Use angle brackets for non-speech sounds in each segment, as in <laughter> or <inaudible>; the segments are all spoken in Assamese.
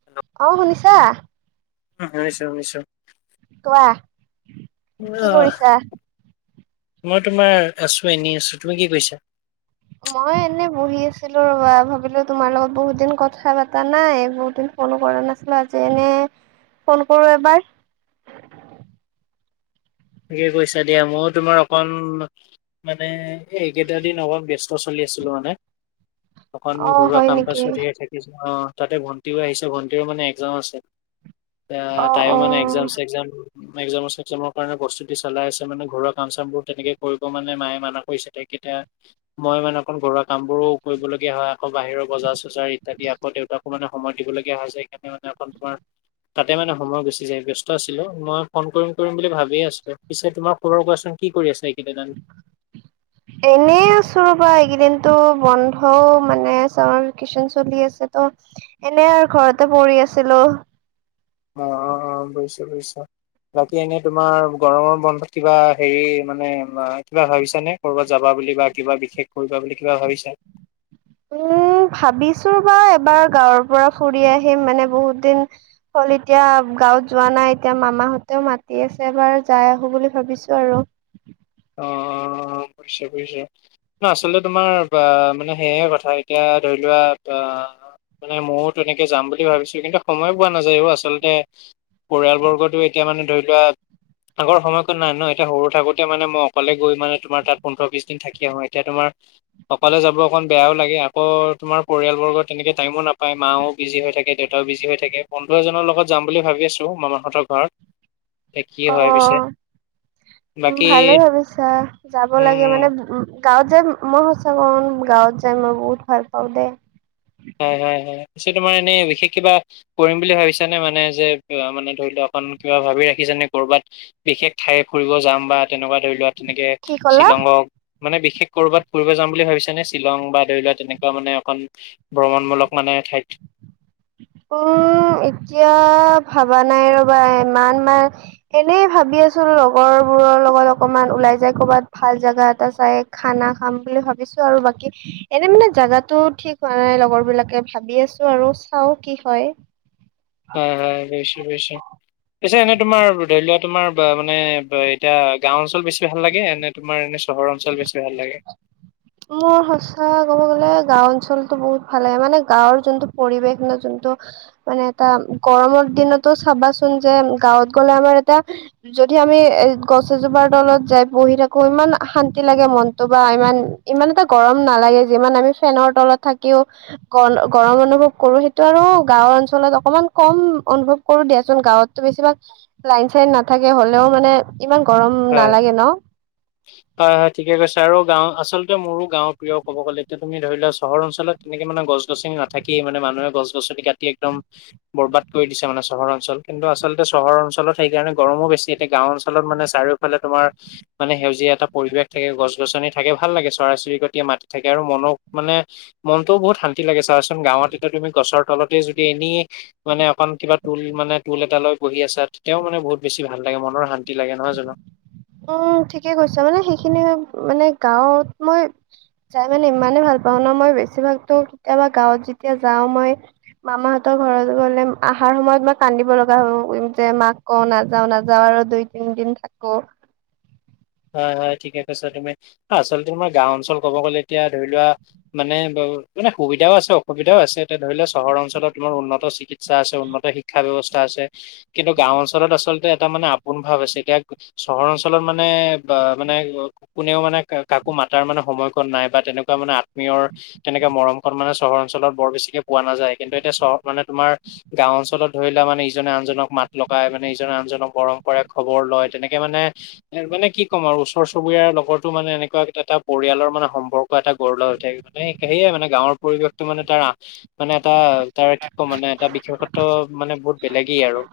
<unintelligible> অহ' শুনিছা। উম, শুনিছোঁ, শুনিছোঁ। কোৱা। কি অহ' কৰিছা? মই তোমাৰ আছোঁ, এনেই আছোঁ, তুমি কি কৰিছা? মই এনে বহি আছিলোঁ ৰবা ভাবিলোঁ তোমাৰ লগত বহুত দিন কথা পতা নাই বহুত দিন। ফোনো কৰা নাছিলোঁ। আজি এনে ফোন কৰো এবাৰ। থিকে কৈছা দিয়া, ময়ো তোমাৰ অকণ মানে এই এইকেইটা দিন অকণ ব্যস্ত। চলি আছিলোঁ মানে অকন অ ঘৰুৱা হয় কাম কাজো নেকি <unintelligible> থাকে অ' তাতে ভণ্টিও আহিছে, ভন্টিও মানে এক্সাম আছে এ অ তাইয়ো অ মানে। এক্সাম চেক্মামৰ এক্সাম চেছনৰ কাৰণে প্ৰস্তুতি চলাই আছে মানে ঘৰৰ কাম চাম বোৰ তেনেকে কৰিব মানে মায়ে মানা কৰিছে তাকেতাই। মই মানে অকণ ঘৰুৱা কাম বোৰো কৰিবলগীয়া হয়। আকৌ বাহিৰৰ বজাৰ চজাৰ ইত্যাদি আকৌ দেউতাকো মানে। সময় দিবলগীয়া হৈছে, সেইকাৰণে মানে অকন তোমাৰ তাতে মানে সময় গুছি যায়, ব্যস্ত আছিলোঁ, মই ফোন কৰিম কৰিম বুলি ভাবিয়েই আছোঁ। পিছে তোমাৰ খৰৰ কোৱাচোন কি কৰি আছে এইকেইদিন <unintelligible> <unintelligible> এনেই আছো ৰ'বা এইকেইদিনতো বন্ধও মানে চামাৰ ভেকেশচন চলি আছে তো এনে আৰু ঘৰতে পৰি আছিলো। অ', অ', অ', বুজিছোঁ বুজিছোঁ। বাকী এনে তোমাৰ গৰমৰ বন্ধত কিবা হেৰি মানে কিবা ভাবিছানে। ক'ৰবাত যাবা বুলি বা কিবা বিশেষ কৰিবা বুলি কিবা ভাবিচা। উম' ভাবিছো বাৰু এবাৰ গাঁৱৰ পৰা ফুৰি আহিম মানে বহুত দিন হ'ল এতিয়া গাঁৱত যোৱা নাই এতিয়া মামাহঁতেও মাতি আছে এবাৰ যায় আহো বুলি ভাবিছো আৰু। অ'। ন আচলতে তোমাৰ বা মানে সেয়ে কথা এতিয়া ধৰি লোৱা অ' মানে ময়ো তেনেকে যাম বুলি ভাবিছোঁ কিন্তু সময় পোৱা নাযায়ও আচলতে পৰিয়ালবৰ্গতো এতিয়া মানে ধৰি লোৱা আগৰ সময়কত নাই ন এতিয়া সৰু থাকোতে মানে মই অকলে গৈ মানে তোমাৰ তাত পোন্ধৰ বিশ দিন থাকিয আহো এতিয়া তোমাৰ অকলে যাব অকণ বেয়াও লাগে আকৌ তোমাৰ পৰিয়ালবৰ্গ তেনেকে টাইমো নাপায় মাও বিজি হৈ থাকে দেউতাও বিজি হৈ থাকে বন্ধু এজনৰ লগত যাম বুলি ভাবি আছো মাম মাহঁতৰ ঘৰত এতিয়া কি হয় পিছে অ', বাকী ভালে ভাবিছা। যাব লাগে উম মানে গাঁৱত যাই মই সঁচা কো গাঁৱত যায় মই বহুত ভাল পাওঁ দেই। হয়, হয়, হয় এনে তোমাৰ এনেই বিশেষ কিবা কৰিম বুলি ভাবিছা নে মানে যে মানে ধৰি লোৱা অকন কিবা ভাবি ৰাখিছ নে কৰ'বাত বিশেষ ঠাই ফুৰিব যাম বা তেনেকুৱা ধৰি লোৱা তেনেকে কি কলা শ্বিলঙক মানে বিশেষ ক'ৰবাত ফুৰিব যাম বুলি ভাবিছ নে শ্বিলং বা আৰি লোৱা তেনেকুৱা মানে অকণ ভ্ৰমণমূলক মানে ঠাইত। উম' এতিয়া ভাবা নাই ৰ'বা ইমান মাহ এনেই ভাবি আছো লগৰ বোৰৰ লগত অকমান ওলাই যায় কৰ'বাত ভাল জেগা এটা চাই খানা খাম বুলি ভাবিছো আৰু বাকী এনে মানে জোগাতো ঠিক হোৱা নাই লগৰ বিলাকে ভাবি আছো আৰু চাও। কি হয়। হয়, হয় বুজিছো- বুজিছো। পিছে এনে তোমাৰ ধৰি লোৱা তোমাৰ মানে এতিয়া গাওঁ অঞ্চল বেছি ভাল লাগে এনে তোমাৰ এনে চহৰ অঞ্চল বেছি ভাল লাগে। মোৰ সঁচা ক'ব গ'লে গাওঁ অঞ্চলতটো বহুত ভালে লাগে। মানে গাঁওৰ যোনটো পৰিৱেশ ন যোনটো মানে এটা গৰমৰ দিনতো চাবাচোন যে গাঁৱত গ'লে আমাৰ এটা যদি আমি এ' গছ এজোপাৰ তলত যাই বহি থাকো ইমান শান্তি লাগে মনতটো বা ইমান ইমান এটা গৰম নালাগে যিমান আমি ফেনৰ তলত থাকিও গৰম অনুভৱ কৰো সেইটো আৰু গাঁওৰ অঞ্চলত অকমান কম অনুভৱ কৰো দিয়াচোন গাঁৱততো বেছিভাগ লাইন-চাইন নাথাকে হ'লেও মানে ইমান গৰম হয় নালাগে ন। হয়, হয় ঠিকে কৈছে আৰু গাঁও আচলতে মোৰো গাঁৱৰ প্ৰিয়, ক'ব গ'লে এতিয়া তুমি ধৰি লোৱা চহৰ অঞ্চলত তেনেকে মানে গছ-গছনি নাথাকে মানে মানুহে গছ গছনি কাটি একদম বৰবাদ কৰি দিছে মানে চহৰ অঞ্চল কিন্তু আচলতে চহৰ অঞ্চলত সেইকাৰণে গৰমো বেছি এতিয়া গাঁও অঞ্চলত মানে চাৰি মানে তোমাৰ মানে সেউজীয়া এটা পৰিৱেশ থাকে গছ-গছনি থাকে ভাল লাগে চৰাই-চিৰিকটীয়া মাতি থাকে আৰু মন মানে মনটোও বহু শান্তি লাগে চাবা চোন গাঁৱত এতিয়া তুমি গছৰ তলতে যদি এনেই মানে অকণ কিবা তুল মানে টোল এটা লৈ বহি আছা তেওঁ মানে বহুত বেছি ভাল লাগে মনৰ শান্তি লাগে নহয় জানো। উম' ঠিকে কৈছ মানে সেইখিনি মানে গাঁৱত মই যাই মানে ইমানে ভাল পাওঁ ন মই বেছিভাগতো কেতিয়াবা গাঁৱত যেতিয়া যাওঁ মই মামাহঁতৰ ঘৰত গ'লে আহাৰ সময়ত মই কান্দিব লগা হয় যে মাক কও নাযাও-নাযাও আৰু দুই-তিন দিন থাকো। হয়, হয় ঠিকে কৈছা তুমি। আচলতে তোমাৰ গাওঁ অঞ্চল ক'ব গলে এতিয়া ধৰি লোৱা মানে মানে সুবিধাও আছে অসুবিধাও আছে। এতিয়া ধৰি লও চহৰ অঞ্চলত তোমাৰ উন্নত চিৎ আছে, উন্নত শিক্ষা ব্যৱস্থা আছে। কিন্তু গাওঁ অঞ্চলত আচলতে এটা মানে আপোন ভাৱ আছে। এতিয়া চহৰ অঞ্চলত মানে বা মানে কোনেও মানে কাকো মাতাৰ মানে সময়কণ নাই বা তেনেকুৱা মানে আত্মীয়ৰ তেনেকে মৰমকন মানে চহৰ অঞ্চলত বৰ বেছিকে পোৱা নাযায়। কিন্তু এতিয়া চহৰ মানে তোমাৰ গাঁও অঞ্চলত ধৰি লোৱা মানে ইজনে আনজনক মাত লগাই, মানে ইজনে আনজনক মৰম কৰে, খবৰ লয় তেনেকে মানে এ মানে কি কি কম আৰু ওচৰ চুবুৰিয়াৰ লগতো মানে এনেকুৱা এটা পৰিয়ালৰ মানে সম্পৰ্ক এটা গঢ় লৈ উঠে। সেয়াই মানে গাঁৱৰ পৰিৱেশটো মানে তাৰ মানে এটা তাৰ কি কম মানে এটা বিশেষত্ব মানে বহুত বেলেগেই আৰু।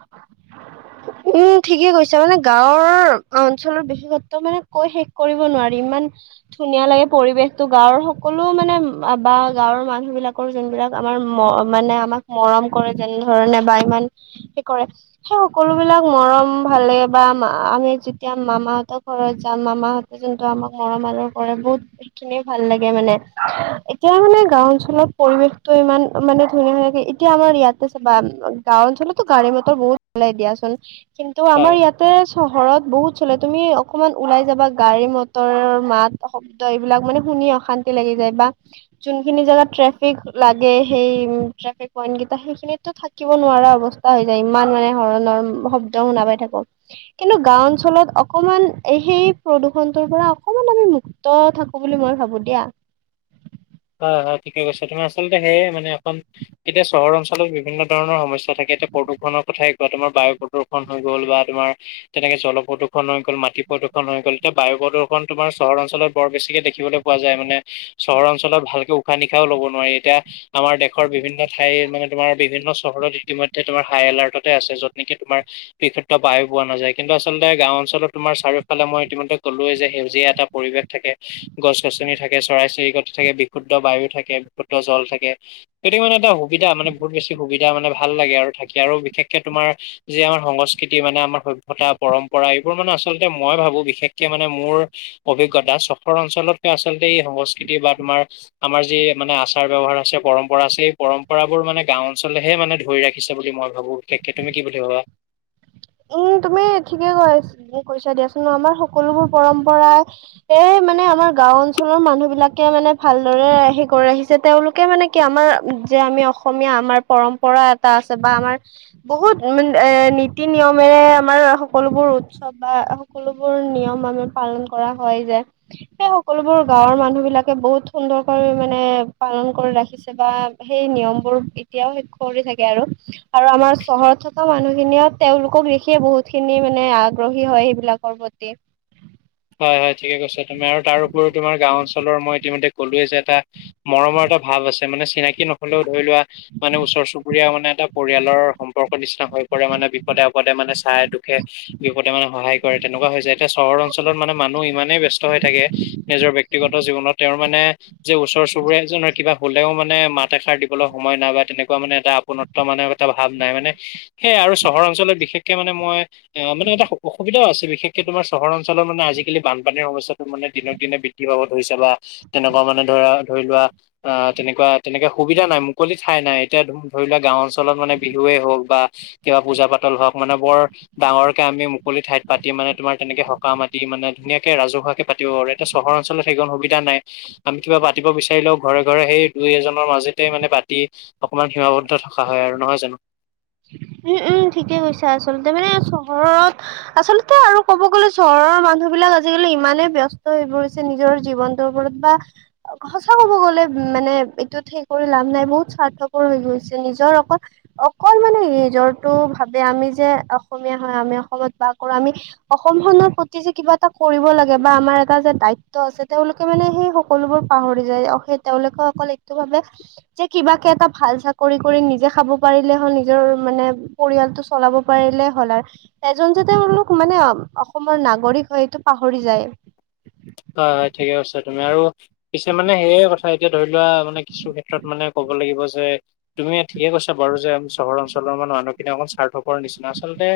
উম ঠিকে কৈছা মানে গাঁৱৰ অঞ্চলৰ বিশেষত্ব মানে কৈ শেষ কৰিব নোৱাৰি ইমান। ধুনীয়া লাগে পৰিৱেশটো গাঁৱৰ সকলো মানে বা গাঁৱৰ মানুহ বিলাক। যোনবিলাক আমাৰ ম মানে আমাক মৰম কৰে যেনে ধৰণে বা ইমান। সেই কৰে সেই সকলো সেই বিলাক মৰম ভালে বা আমি যেতিয়া মামাহঁতৰ ঘৰত যাম মামাহঁত যোনটো আমাক মৰম আদৰ কৰে বহুত সেইখিনিয়ে ভাল লাগে মানে এতিয়াও মানে গাওঁ অঞ্চলত পৰিৱেশটো ইমান মানে ধুনীয়া হৈ থাকে। এতিয়া আমাৰ ইয়াতে চাবা গাওঁ অঞ্চলতো গাড়ী মটৰ বহুত হলেই দিয়াচোন কিন্তু আমাৰ ইয়াত। তাতে চহৰত বহুত চলে তুমি অকমান ওলাই যাবা গাড়ী মটৰৰ মাত। শব্দ এইবিলাক মানে শুনি অশান্তি লাগি যায় বা যোনখিনি জেগাত ট্ৰেফিক লাগে সেই ট্ৰেফিক পইন্ট কেইটা সেইখিনিতো থাক কিব নোৱাৰা অৱস্থা হৈ যায় ইমান মানে হৰ্ণৰ শব্দ শুনা পাই থাকো। কিন্তু গাওঁ অঞ্চলত অকমান সেই প্ৰদূষণটোৰ পৰা অকমান আমি মুক্ত। থাকো বুলি মই ভাবো দিয়া। হয় হয় ঠিকে কৈছে তুমাৰ আচলতে সেয়ে মানে অকন এতিয়া চহৰ অঞ্চলত বিভিন্ন ধৰণৰ সমস্যা থাকে এতিয়া প্ৰদূষণৰ কথাই কোৱা তোমাৰ বায়ু প্ৰদূষণ। হৈ গ'ল বা তোমাৰ। তেনেকে জল প্ৰদূষণ হৈ গ'ল মাটি প্ৰদূষণ হৈ গ'ল এতিয়া বায়ু প্ৰদূষণ তোমাৰ চহৰঞ্চলত বৰ বেছিকে দেখিবলৈ পোৱা যায় মানে চহৰ অঞ্চলত ভালকে উশাহ নিশাহও ল'ব নোৱাৰি এতিয়া আমাৰ দেশৰ বিভিন্ন ঠাই মানে তোমাৰ বিভিন্ন চহৰত ইতিমধ্যে তোমাৰ হাই এলাৰ্টতে আছে যত নেকি তোমাৰ বিশুদ্ধ বায়ু পোৱা নাযায় কিন্তু আচলতে গাঁও অঞ্চলত চাৰিওফালে মই ইতিমধ্যে কলোৱে যে সেউজীয়া এটা পৰিৱেশ থাকে গছ গছনি থাকে চৰাই চিৰিকটি থাকে বিশুদ্ধ বায়ু থাকে বিশুদ্ধ জল থাকে। সেইটোৱে মানে এটা সুবিধা মানে বহুত বেছি সুবিধা মানে ভাল লাগে আৰু থাকি আৰু বিশেষকে তোমাৰ যি আমাৰ সংস্কৃতি মানে আমাৰ সভ্যতা পৰম্পৰা এইবোৰ মানে আচলতে মই ভাবো বিশেষকে মানে মোৰ অভিজ্ঞতা চহৰ অঞ্চলতো আচলতে এই সংস্কৃতি বা তোমাৰ আমাৰ যি মানে আচাৰ ব্যৱহাৰ আছে পৰম্পৰা আছে এই পৰম্পৰাবোৰ মানে গাও অঞ্চলেহে মানে ধৰি ৰাখিছে বুলি মই ভাবোঁ। ভাবু একে তুমি কি বুলি ভাবা? উম তুমি ঠিকে কৈ কৈছা দিয়াচোন আমাৰ সকলোবোৰ পৰম্পৰা এ মানে আমাৰ গাও অঞ্চলৰ মানুহ বিলাকে মানে ভালদৰে হেৰি কৰি আহিছে তেওঁলোকে মানে কি আমাৰ যে আমি অসমীয়া আমাৰ পৰম্পৰা এটা আছে বা আমাৰ বহুত এ নীতি নিয়মেৰে আমাৰ সকলোবোৰ উৎসৱ বা সকলোবোৰ নিয়ম আমাৰ পালন কৰা হয় যে সেই সকলোবোৰ গাঁৱৰ মানুহ বিলাকে বহুত সুন্দৰকৈ মানে পালন কৰি ৰাখিছে। বা সেই নিয়ম বোৰ এতিয়াও শেষ কৰি থাকে আৰু। আৰু আমাৰ চহৰত থকা মানুহখিনিয়ে তেওঁলোকক দেখিয়ে বহুত খিনি মানে আগ্ৰহী হয় সেইবিলাকৰ প্ৰতি। হয় হয় ঠিকে কৈছা তুমি আৰু তাৰ উপৰিও তোমাৰ গাঁও অঞ্চলৰ মই ইতিমধ্যে ক'লোৱে যে এটা মৰমৰ এটা ভাৱ আছে মানে চিনাকি নহলেও ধৰি লোৱা মানে ওচৰ চুবুৰীয়া মানে এটা পৰিয়ালৰ সম্পৰ্ক নিচিনা হৈ পৰে মানে বিপদে আপদে মানে চাই দুখে বিপদে মানে সহায় কৰে তেনেকুৱা হৈ যায় এতিয়া চহৰ অঞ্চলত মানে মানুহ ইমানেই ব্যস্ত হৈ থাকে নিজৰ ব্যক্তিগত জীৱনত তেওঁৰ মানে যে ওচৰ চুবুৰীয়া এজনৰ কিবা হ'লেও মানে মাত এষাৰ দিবলৈ সময় নাই বা তেনেকুৱা মানে এটা আপোন মানে এটা ভাৱ নাই মানে সেয়া আৰু চহৰ অঞ্চলত বিশেষকে মানে মই অ' মানে এটা অসুবিধাও আছে। বিশেষকে তোমাৰ চহৰ অঞ্চলৰ মানে আজিকালি বানপানীৰ সমস্যাত মানে দিনে বৃদ্ধি পাব ধৰিছে বা তেনেকুৱা মানে ধৰা ধৰি লোৱা। আহ তেনেকুৱা তেনেকে সুবিধা নাই মুকলি ঠাই নাই এতিয়া ধৰি লোৱা গাওঁ অঞ্চলত মানে বিহুৱেই হওঁক বা কিবা পূজা পাতল হওঁক মানে বৰ ডাঙৰকে আমি মুকলি ঠাইত পাতি মানে তোমাৰ তেনেকে হওঁক কাম আদি মানে ধুনিয়াকে ৰাজহুৱাকে পাতিব পাৰো। এতিয়া চহৰ অঞ্চলত সেইকণ সুবিধা নাই। আমি কিবা পাতিব বিচাৰিলেও ঘৰে ঘৰে সেই দুই এজনৰ মাজেতে মানে পাতি অকমান সীমাবদ্ধ থকা হয় আৰু নহয় জানো। উম, উম, ঠিকে কৈছা আচলতে মানে চহৰত আচলতে আৰু ক'ব গ'লে চহৰৰ মানুহবিলাক আজিকালি ইমানে ব্যস্ত হৈ পৰিছে। নিজৰ জীৱনটোৰ ওপৰত বা সঁচা ক'ব গ'লে মানে এইটোত সে কৰি লাভ নাই বহুত স্বাৰ্থপৰ হৈ গৈছে নিজৰ অক অকল মানে নিজৰটো ভাবে আমি যে অসমীয়া হয় আমি অসমত বাস কৰো আমি অসমখনৰ প্ৰতি যে কিবা এটা কৰিব লাগে বা আমাৰ এটা যে দায়িত্ব আছে তেওঁলোক মানে সেই সকলোবোৰ পাহৰি যায়। সেই তেওঁলোকে অকল একটো ভাবে যে কিবাকে এটা ভাল চাকৰি কৰি নিজে খাব পাৰিলে হ'ল নিজৰ মানে পৰিয়ালটো চলাব পাৰিলে হ'ল আৰু। এজন যে তেওঁলোক মানে অসমৰ নাগৰিক হয় এইটো পাহৰি যায়। হয়, হয়, ঠিকে কছা তুমি আৰু পিছে মানে সেয়ে কথা এতিয়া ধৰি লোৱা মানে কিছু ক্ষেত্ৰত মানে ক'ব লাগিব যে তুমি ঠিকে কৈছ বাৰু যে চহৰ অঞ্চলৰ মানে মানুহখিনি অকণ স্বাৰ্থকৰ নিচিনা। আচলতে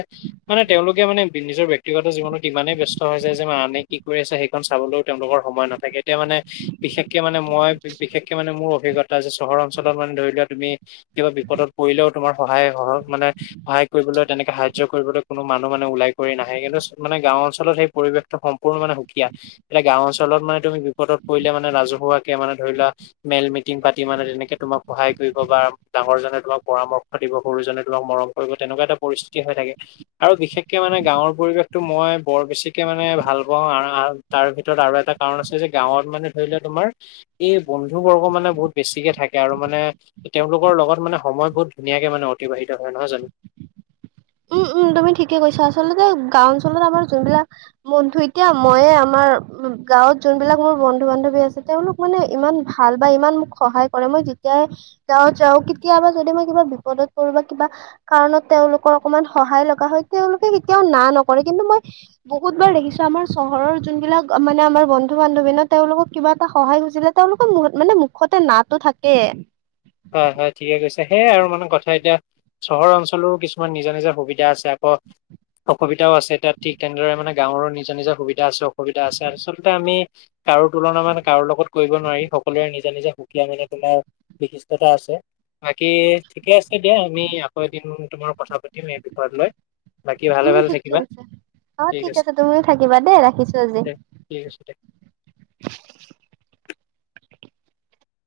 মানে তেওঁলোকে মানে নিজৰ ব্যক্তিগত জীৱনত ইমানেই ব্যস্ত হৈ যায় যে মা আনে কি কৰি আছে চাবলৈও তেওঁলোকৰ সময় নাথাকে। এতিয়া মানে বিশেষকে মানে মই বিশেষকে মানে মোৰ অভিজ্ঞতা যে চহৰ অঞ্চলত মানে ধৰি লোৱা তুমি কিবা বিপদত পৰিলেও তোমাৰ সহায় সহ মানে সহায় কৰিবলৈ তেনেকে সাহায্য কৰিবলৈ কোনো মানুহ মানে ওলাই কৰি নাহে। কিন্তু মানে গাঁও অঞ্চলত সেই পৰিৱেশ সম্পূৰ্ণ মানে সুকীয়া এতিয়া গাওঁ অঞ্চলত মানে তুমি বিপদত পৰিলে মানে ৰাজহুৱাকে মানে ধৰি লোৱা মেইেল মিটিং পাতি মানে তেনেকে তোমাক সহায় কৰিব বা ডাঙৰজনে তোমাক পৰামৰ্শ দিব সৰুজনে তোমাক মৰম কৰিব তেনেকুৱা এটা পৰিস্থিতি হৈ থাকে। আৰু বিশেষকে মানে গাঁৱৰ পৰিৱেশটো মই বৰ বেছিকে মানে ভাল পাওঁ আৰু আহ তাৰ ভিতৰত আৰু এটা কাৰণ আছে যে গাঁৱত মানে ধৰি লোৱা তোমাৰ এই বন্ধু বৰ্গ মানে বহুত বেছিকে থাকে আৰু মানে তেওঁলোকৰ লগত মানে সময় বহুত ধুনীয়াকে মানে অতিবাহিত হয় নহয় জানো? উম, উম তুমি ঠিকে কৈছা আচলতে গাওঁ অঞ্চলত আমাৰ যোনবিলাক বন্ধু এতিয়া মইে আমাৰ গাঁৱত যোনবিলাক মোৰ বন্ধু বান্ধৱী আছে তেওঁলোক মানে ইমান ভাল বা ইমান মোক সহায় কৰে মই যেতিয়াই তেওঁ যাওঁ কেতিয়াবা যদি মই কিবা বিপদত পৰো বা কিবা কাৰণত তেওঁওলোকৰ অকমান সহায় লগা হয় তেওঁলোকে কেতিয়াও না নকৰে। কিন্তু মই বহুত বাৰ দেখিছো আমাৰ চহৰৰ যোনবিলাক মানে আমাৰ বন্ধু বান্ধৱী তেওঁলোকক কিবা এটা সহায় খুজিলে তেওঁলোকৰ মু মানে মুখতে নাতো থাকে। হয়, হয় ঠিকে কৈছে সেইয়াই আৰু মানে কথা। এতিয়া চহৰ অঞ্চলৰো কিছুমান নিজা নিজা সুবিধা আছে আকৌ অসুবিধাও আছে এতিাত ঠিক তেনেদৰে মানে গাঁৱৰো নিজৰ নিজৰ সুবিধা আছে অসুবিধা আছে। আচলতে আমি কাৰো তুলনা মানে কাৰো লগত কৰিব নোৱাৰি সকলোৰে নিজা নিজে সুকীয়া মানে তোমাৰ বিশি আছে বাকী ঠিকে আছে দিয়া আমি আকৌ এদিন তোমাৰ কথা পাতিম এই বিষয়ত লৈ। বাকী ভালে উম, ভালে ঠিকে থাকিবা আছে অ' ঠিক আছে তুমিও থাকিবা দেই ৰাখিছো আজি। দে ঠিক আছে দিয়া।